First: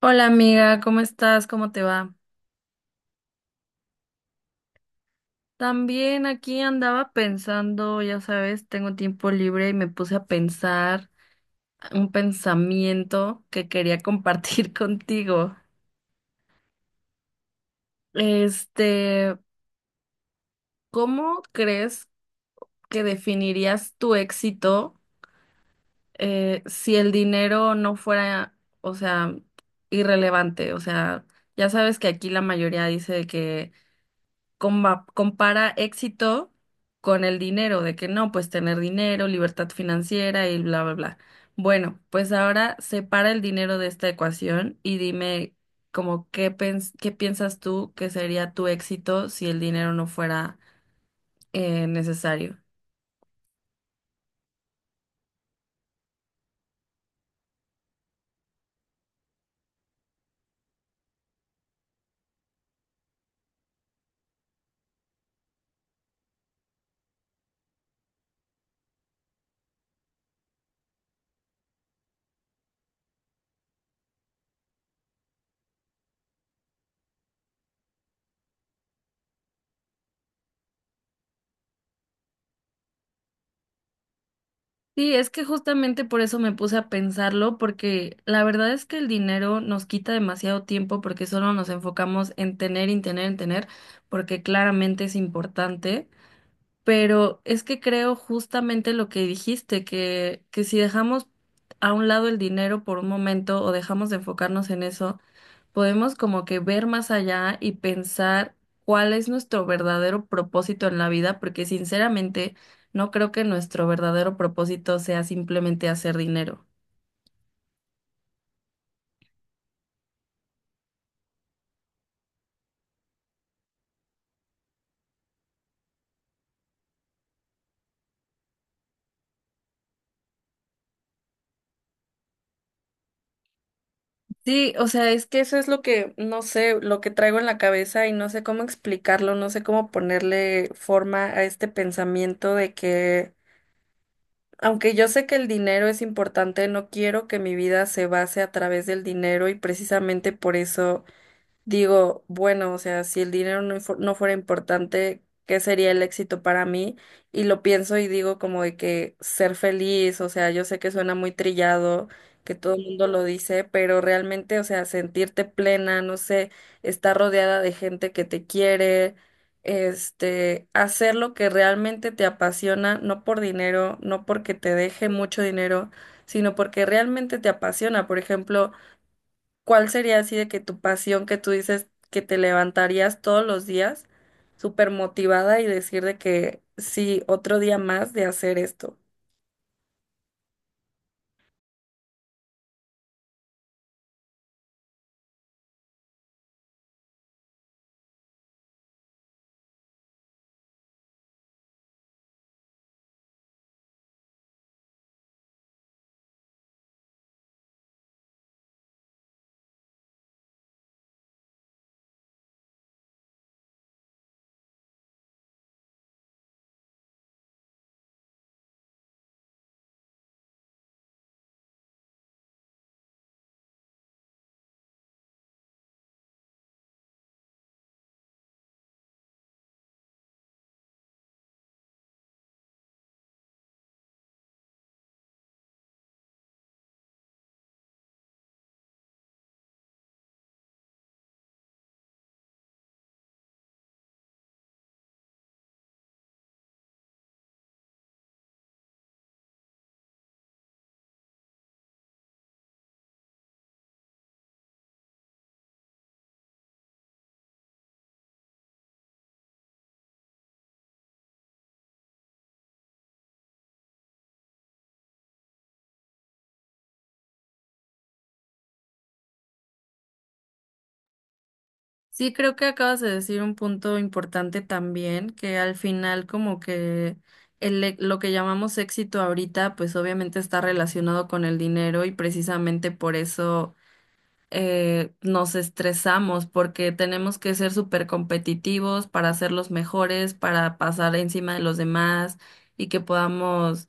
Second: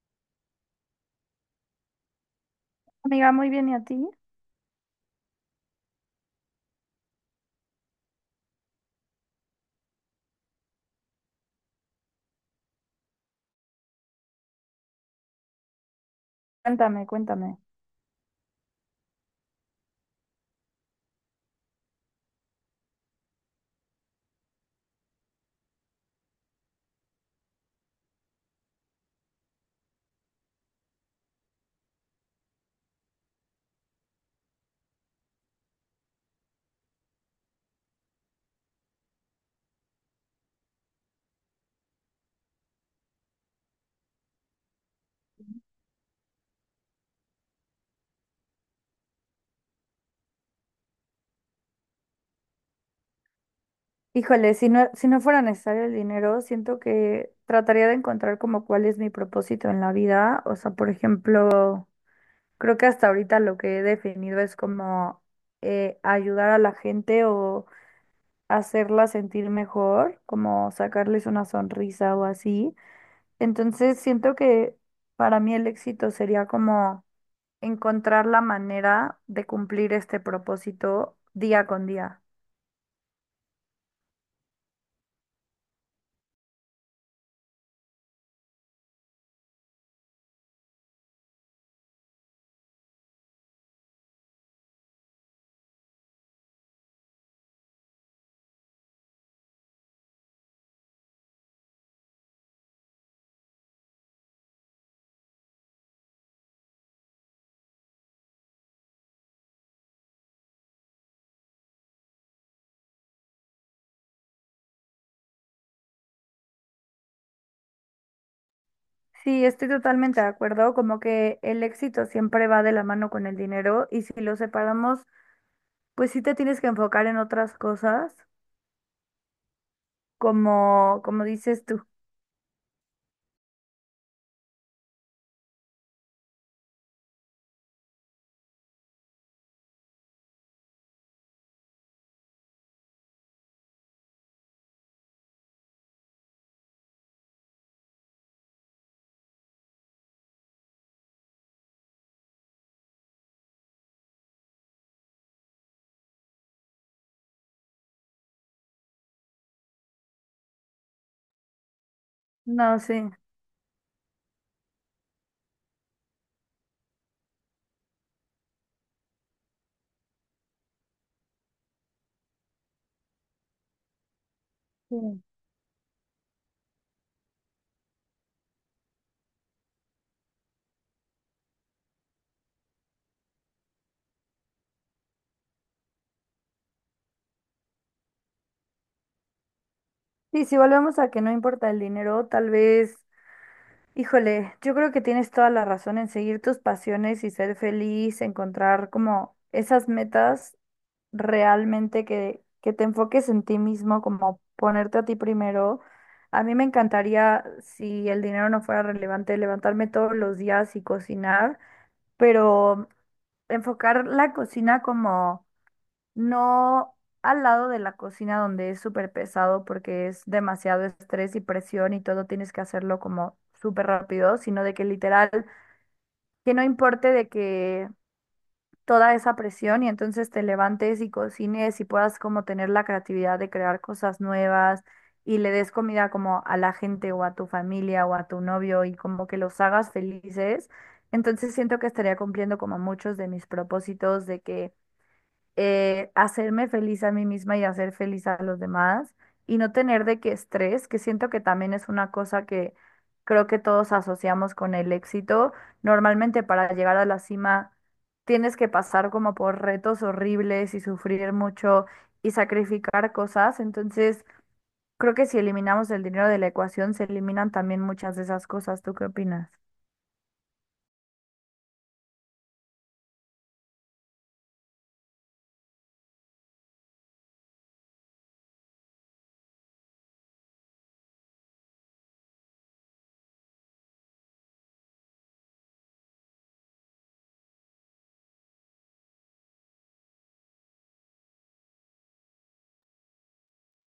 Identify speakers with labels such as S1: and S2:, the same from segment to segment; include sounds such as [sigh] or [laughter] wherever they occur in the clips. S1: Hola amiga, ¿cómo estás? ¿Cómo te va?
S2: Amiga, muy bien, ¿y a ti?
S1: También aquí andaba pensando, ya sabes, tengo tiempo libre y me puse a pensar un pensamiento que quería compartir [laughs] contigo.
S2: Cuéntame, cuéntame.
S1: Este, ¿cómo crees que definirías tu éxito si el dinero no fuera, o sea, irrelevante? O sea, ya sabes que aquí la mayoría dice que compara éxito con el dinero, de que no, pues tener dinero, libertad financiera y bla, bla, bla. Bueno, pues ahora separa el dinero de esta ecuación y dime como qué piensas tú que sería tu éxito si el dinero no fuera necesario.
S2: Híjole, si no fuera necesario el dinero, siento que trataría de encontrar como cuál es mi propósito en la vida. O sea, por ejemplo, creo que hasta ahorita lo que he definido es como ayudar a la gente o hacerla sentir mejor, como sacarles una sonrisa o así. Entonces, siento que para mí el éxito sería como encontrar la manera de cumplir este propósito día con día.
S1: Sí, es que justamente por eso me puse a pensarlo, porque la verdad es que el dinero nos quita demasiado tiempo porque solo nos enfocamos en tener, en tener, en tener, porque claramente es importante. Pero es que creo justamente lo que dijiste, que si dejamos a un lado el dinero por un momento o dejamos de enfocarnos en eso, podemos como que ver más allá y pensar cuál es nuestro verdadero propósito en la vida, porque sinceramente no creo que nuestro verdadero propósito sea simplemente hacer dinero.
S2: Sí, estoy totalmente de acuerdo, como que el éxito siempre va de la mano con el dinero y si lo separamos, pues sí te tienes que enfocar en otras cosas, como dices tú.
S1: Sí, o sea, es que eso es lo que, no sé, lo que traigo en la cabeza y no sé cómo explicarlo, no sé cómo ponerle forma a este pensamiento de que aunque yo sé que el dinero es importante, no quiero que mi vida se base a través del dinero y precisamente por eso digo, bueno, o sea, si el dinero no fuera importante, ¿qué sería el éxito para mí? Y lo pienso y digo como de que ser feliz, o sea, yo sé que suena muy trillado, que todo
S2: No,
S1: el mundo
S2: sí.
S1: lo dice, pero realmente, o sea, sentirte plena, no sé, estar rodeada de gente que te quiere, este, hacer lo que realmente te apasiona, no por dinero, no porque te
S2: Sí,
S1: deje mucho dinero, sino porque realmente te apasiona. Por ejemplo, ¿cuál sería así de que tu pasión que tú dices que te levantarías todos los días súper motivada y decir de que sí, otro día más de hacer esto?
S2: Sí, si volvemos a que no importa el dinero, tal vez. Híjole, yo creo que tienes toda la razón en seguir tus pasiones y ser feliz, encontrar como esas metas realmente que te enfoques en ti mismo, como ponerte a ti primero. A mí me encantaría, si el dinero no fuera relevante, levantarme todos los días y cocinar, pero enfocar la cocina como no, al lado de la cocina donde es súper pesado porque es demasiado estrés y presión y todo tienes que hacerlo como súper rápido, sino de que literal, que no importe de que toda esa presión, y entonces te levantes y cocines y puedas como tener la creatividad de crear cosas nuevas y le des comida como a la gente o a tu familia o a tu novio y como que los hagas felices. Entonces siento que estaría cumpliendo como muchos de mis propósitos de que hacerme feliz a mí misma y hacer feliz a los demás y no tener de qué estrés, que siento que también es una cosa que creo que todos asociamos con el éxito. Normalmente para llegar a la cima tienes que pasar como por retos horribles y sufrir mucho y sacrificar cosas, entonces creo que si eliminamos el dinero de la ecuación se eliminan también muchas de esas cosas. ¿Tú qué opinas?
S1: Sí, creo que acabas de decir un punto importante también, que al final como que lo que llamamos éxito ahorita, pues obviamente está relacionado con el dinero y precisamente por eso nos estresamos porque tenemos que ser súper competitivos para ser los mejores, para pasar encima de los demás y que podamos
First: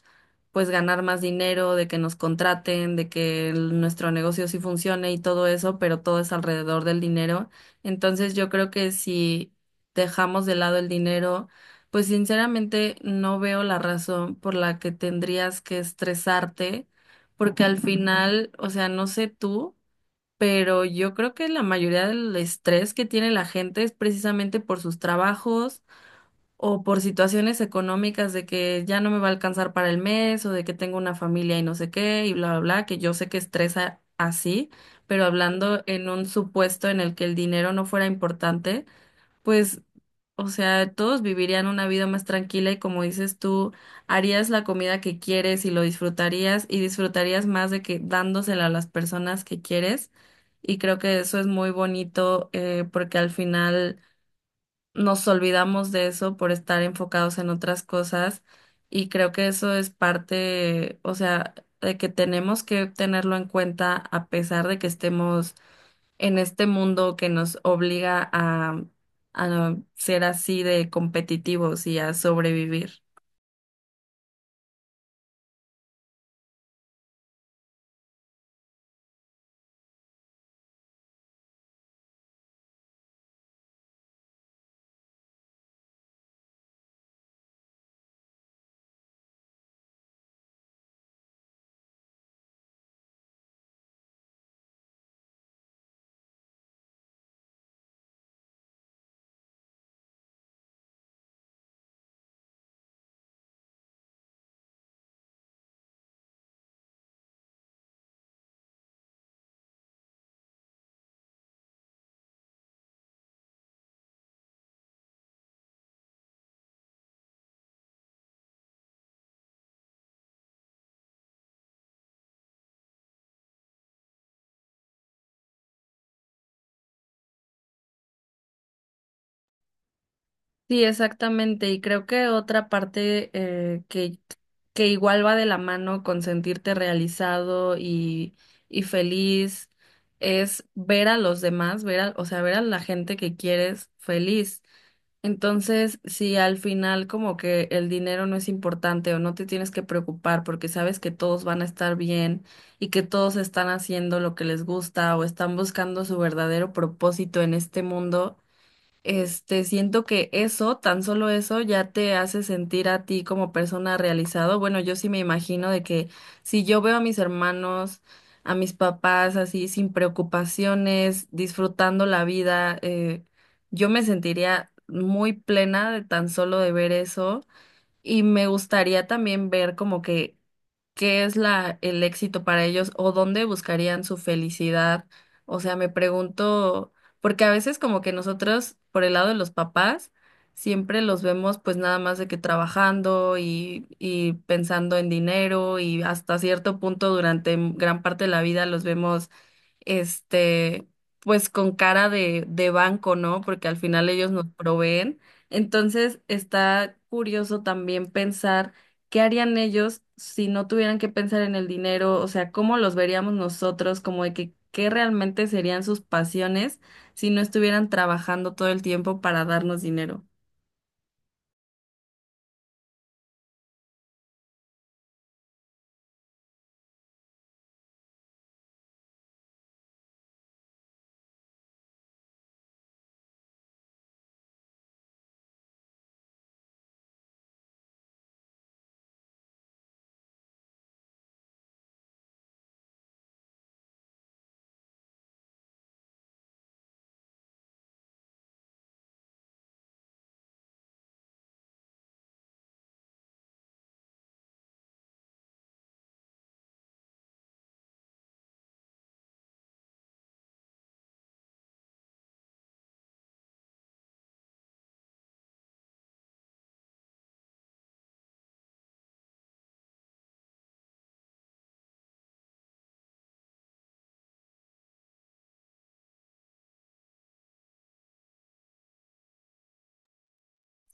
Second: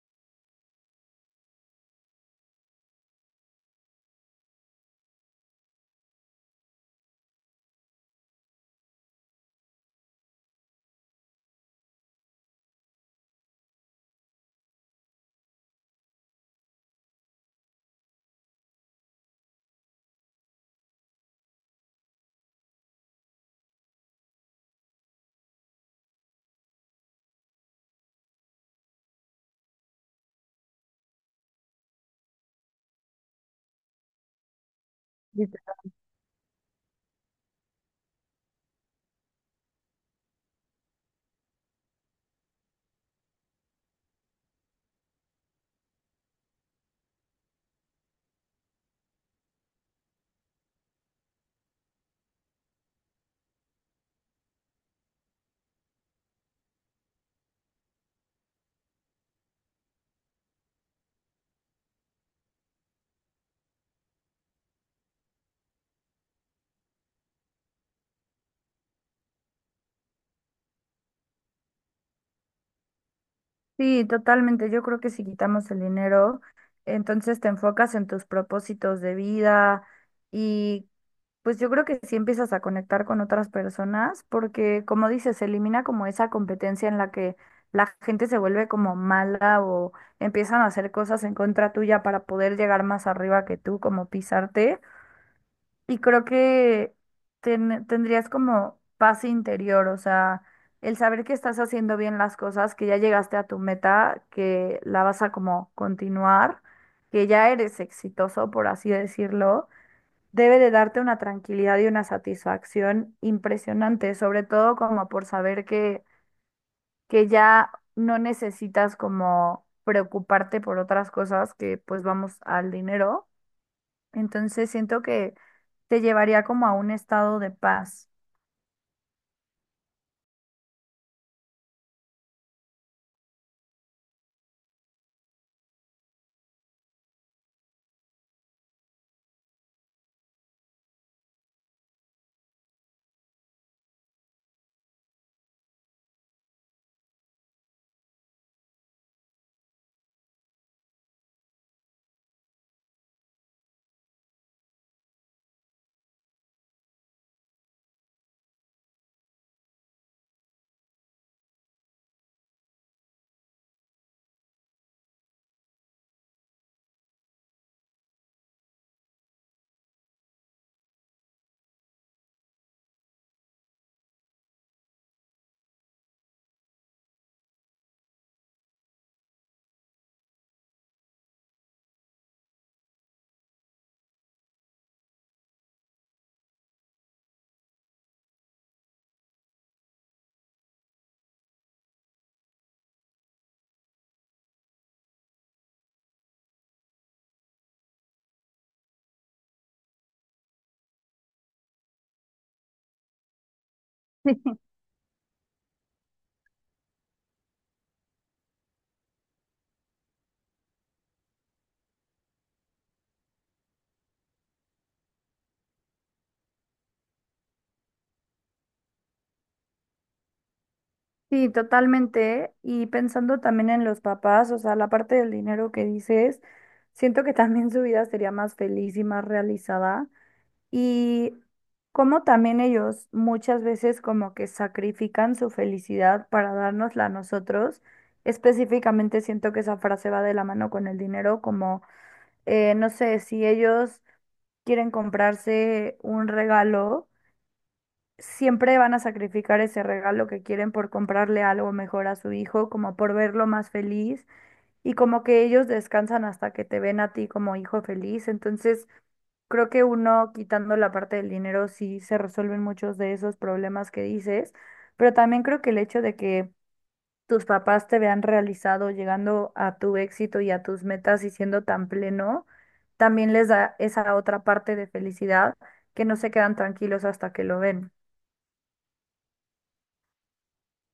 S1: pues ganar más dinero, de que nos contraten, de que nuestro negocio sí funcione y todo eso, pero todo es alrededor del dinero. Entonces yo creo que si dejamos de lado el dinero, pues sinceramente no veo la razón por la que tendrías que estresarte, porque al [laughs] final, o sea, no sé tú pero yo creo que la mayoría del estrés que tiene la gente es precisamente por sus trabajos o por situaciones económicas de que ya no me va a alcanzar para el mes o de que tengo una familia y no sé qué y bla, bla, bla, que yo sé que estresa así, pero hablando en un supuesto en el que el dinero no fuera importante, pues o sea, todos vivirían una vida más tranquila y como dices tú, harías la comida que quieres y lo disfrutarías y disfrutarías más de que dándosela a las personas que quieres. Y creo que eso es muy bonito porque al final nos olvidamos de eso por estar enfocados en otras cosas y creo que eso es parte, o sea, de que tenemos que tenerlo en cuenta a pesar de que estemos en este mundo que nos obliga a ser así de competitivos y a sobrevivir.
S2: Sí, totalmente. Yo creo que si quitamos el dinero, entonces te enfocas en tus propósitos de vida y pues yo creo que sí empiezas a conectar con otras personas porque como dices, se elimina como esa competencia en la que la gente se vuelve como mala o empiezan a hacer cosas en contra tuya para poder llegar más arriba que tú, como pisarte. Y creo que tendrías como paz interior, o sea, el saber que estás haciendo bien las cosas, que ya llegaste a tu meta, que la vas a como continuar, que ya eres exitoso, por así decirlo, debe de darte una tranquilidad y una satisfacción impresionante, sobre todo como por saber que ya no necesitas como preocuparte por otras cosas que pues vamos al dinero, entonces siento que te llevaría como a un estado de paz.
S1: Sí, exactamente. Y creo que otra parte que igual va de la mano con sentirte realizado y feliz es ver a los demás, ver a, o sea, ver a la gente que quieres feliz. Entonces, si al final como que el dinero no es importante o no te tienes que preocupar porque sabes que todos van a estar bien y que todos están haciendo lo que les gusta o están buscando su verdadero propósito en este mundo este, siento que eso, tan solo eso, ya te hace sentir a ti como persona realizado. Bueno, yo sí me imagino de que si yo veo a mis hermanos, a mis papás así sin preocupaciones, disfrutando la vida, yo me sentiría muy plena de tan solo de ver eso. Y me gustaría también ver como que qué es la, el éxito para ellos o dónde buscarían su felicidad. O sea, me pregunto, porque a veces como que nosotros, por el lado de los papás, siempre los vemos pues nada más de que trabajando y pensando en dinero y hasta cierto punto durante gran parte de la vida los vemos este, pues con cara de banco, ¿no? Porque al final ellos nos
S2: [laughs]
S1: proveen. Entonces está curioso también pensar ¿qué harían ellos si no tuvieran que pensar en el dinero? O sea, ¿cómo los veríamos nosotros? Como de que, ¿qué realmente serían sus pasiones si no estuvieran trabajando todo el tiempo para darnos dinero?
S2: Sí, totalmente. Y pensando también en los papás, o sea, la parte del dinero que dices, siento que también su vida sería más feliz y más realizada. Y como también ellos muchas veces como que sacrifican su felicidad para dárnosla a nosotros. Específicamente siento que esa frase va de la mano con el dinero, como, no sé, si ellos quieren comprarse un regalo siempre van a sacrificar ese regalo que quieren por comprarle algo mejor a su hijo, como por verlo más feliz y como que ellos descansan hasta que te ven a ti como hijo feliz. Entonces, creo que uno quitando la parte del dinero sí se resuelven muchos de esos problemas que dices, pero también creo que el hecho de que tus papás te vean realizado llegando a tu éxito y a tus metas y siendo tan pleno, también les da esa otra parte de felicidad, que no se quedan tranquilos hasta que lo ven.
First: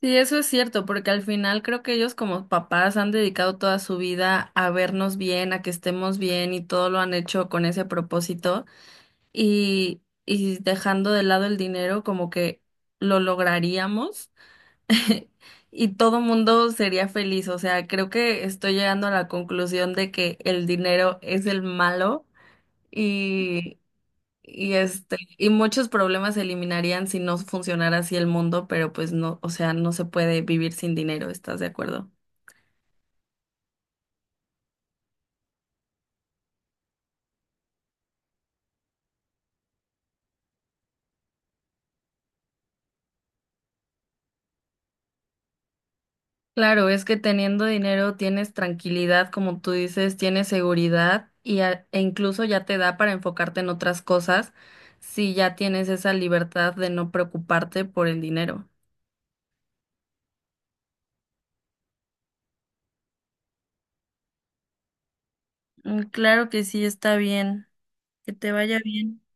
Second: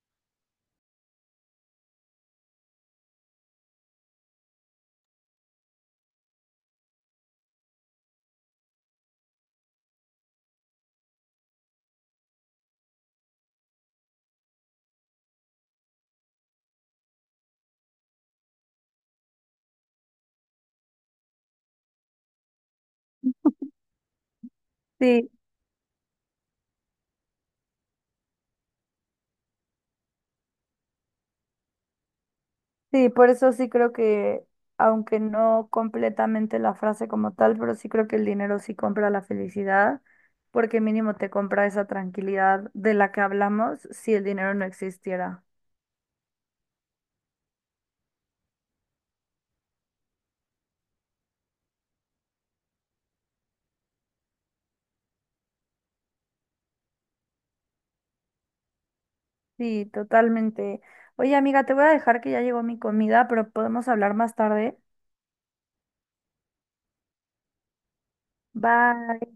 S1: Sí, eso es cierto, porque al final creo que ellos como papás han dedicado toda su vida a vernos bien, a que estemos bien y todo lo han hecho con ese propósito y dejando de lado el dinero como que lo lograríamos. [laughs] Y todo mundo sería feliz. O sea, creo que estoy llegando a la conclusión de que el dinero es el malo y, y este, y muchos problemas se eliminarían si no funcionara así el mundo, pero pues no, o sea, no se puede vivir sin dinero, ¿estás de acuerdo?
S2: Sí, por eso sí creo aunque no completamente la frase como tal, pero sí creo que el dinero sí compra la felicidad, porque mínimo te compra esa tranquilidad de la que hablamos si el dinero no existiera.
S1: Claro, es que teniendo dinero tienes tranquilidad, como tú dices, tienes seguridad y e incluso ya te da para enfocarte en otras cosas si ya tienes esa libertad de no preocuparte por el dinero.
S2: Sí, totalmente. Oye, amiga, te voy a dejar que ya llegó mi comida, pero podemos hablar más tarde.
S1: Mm, claro que sí, está bien. Que te vaya bien.
S2: Bye.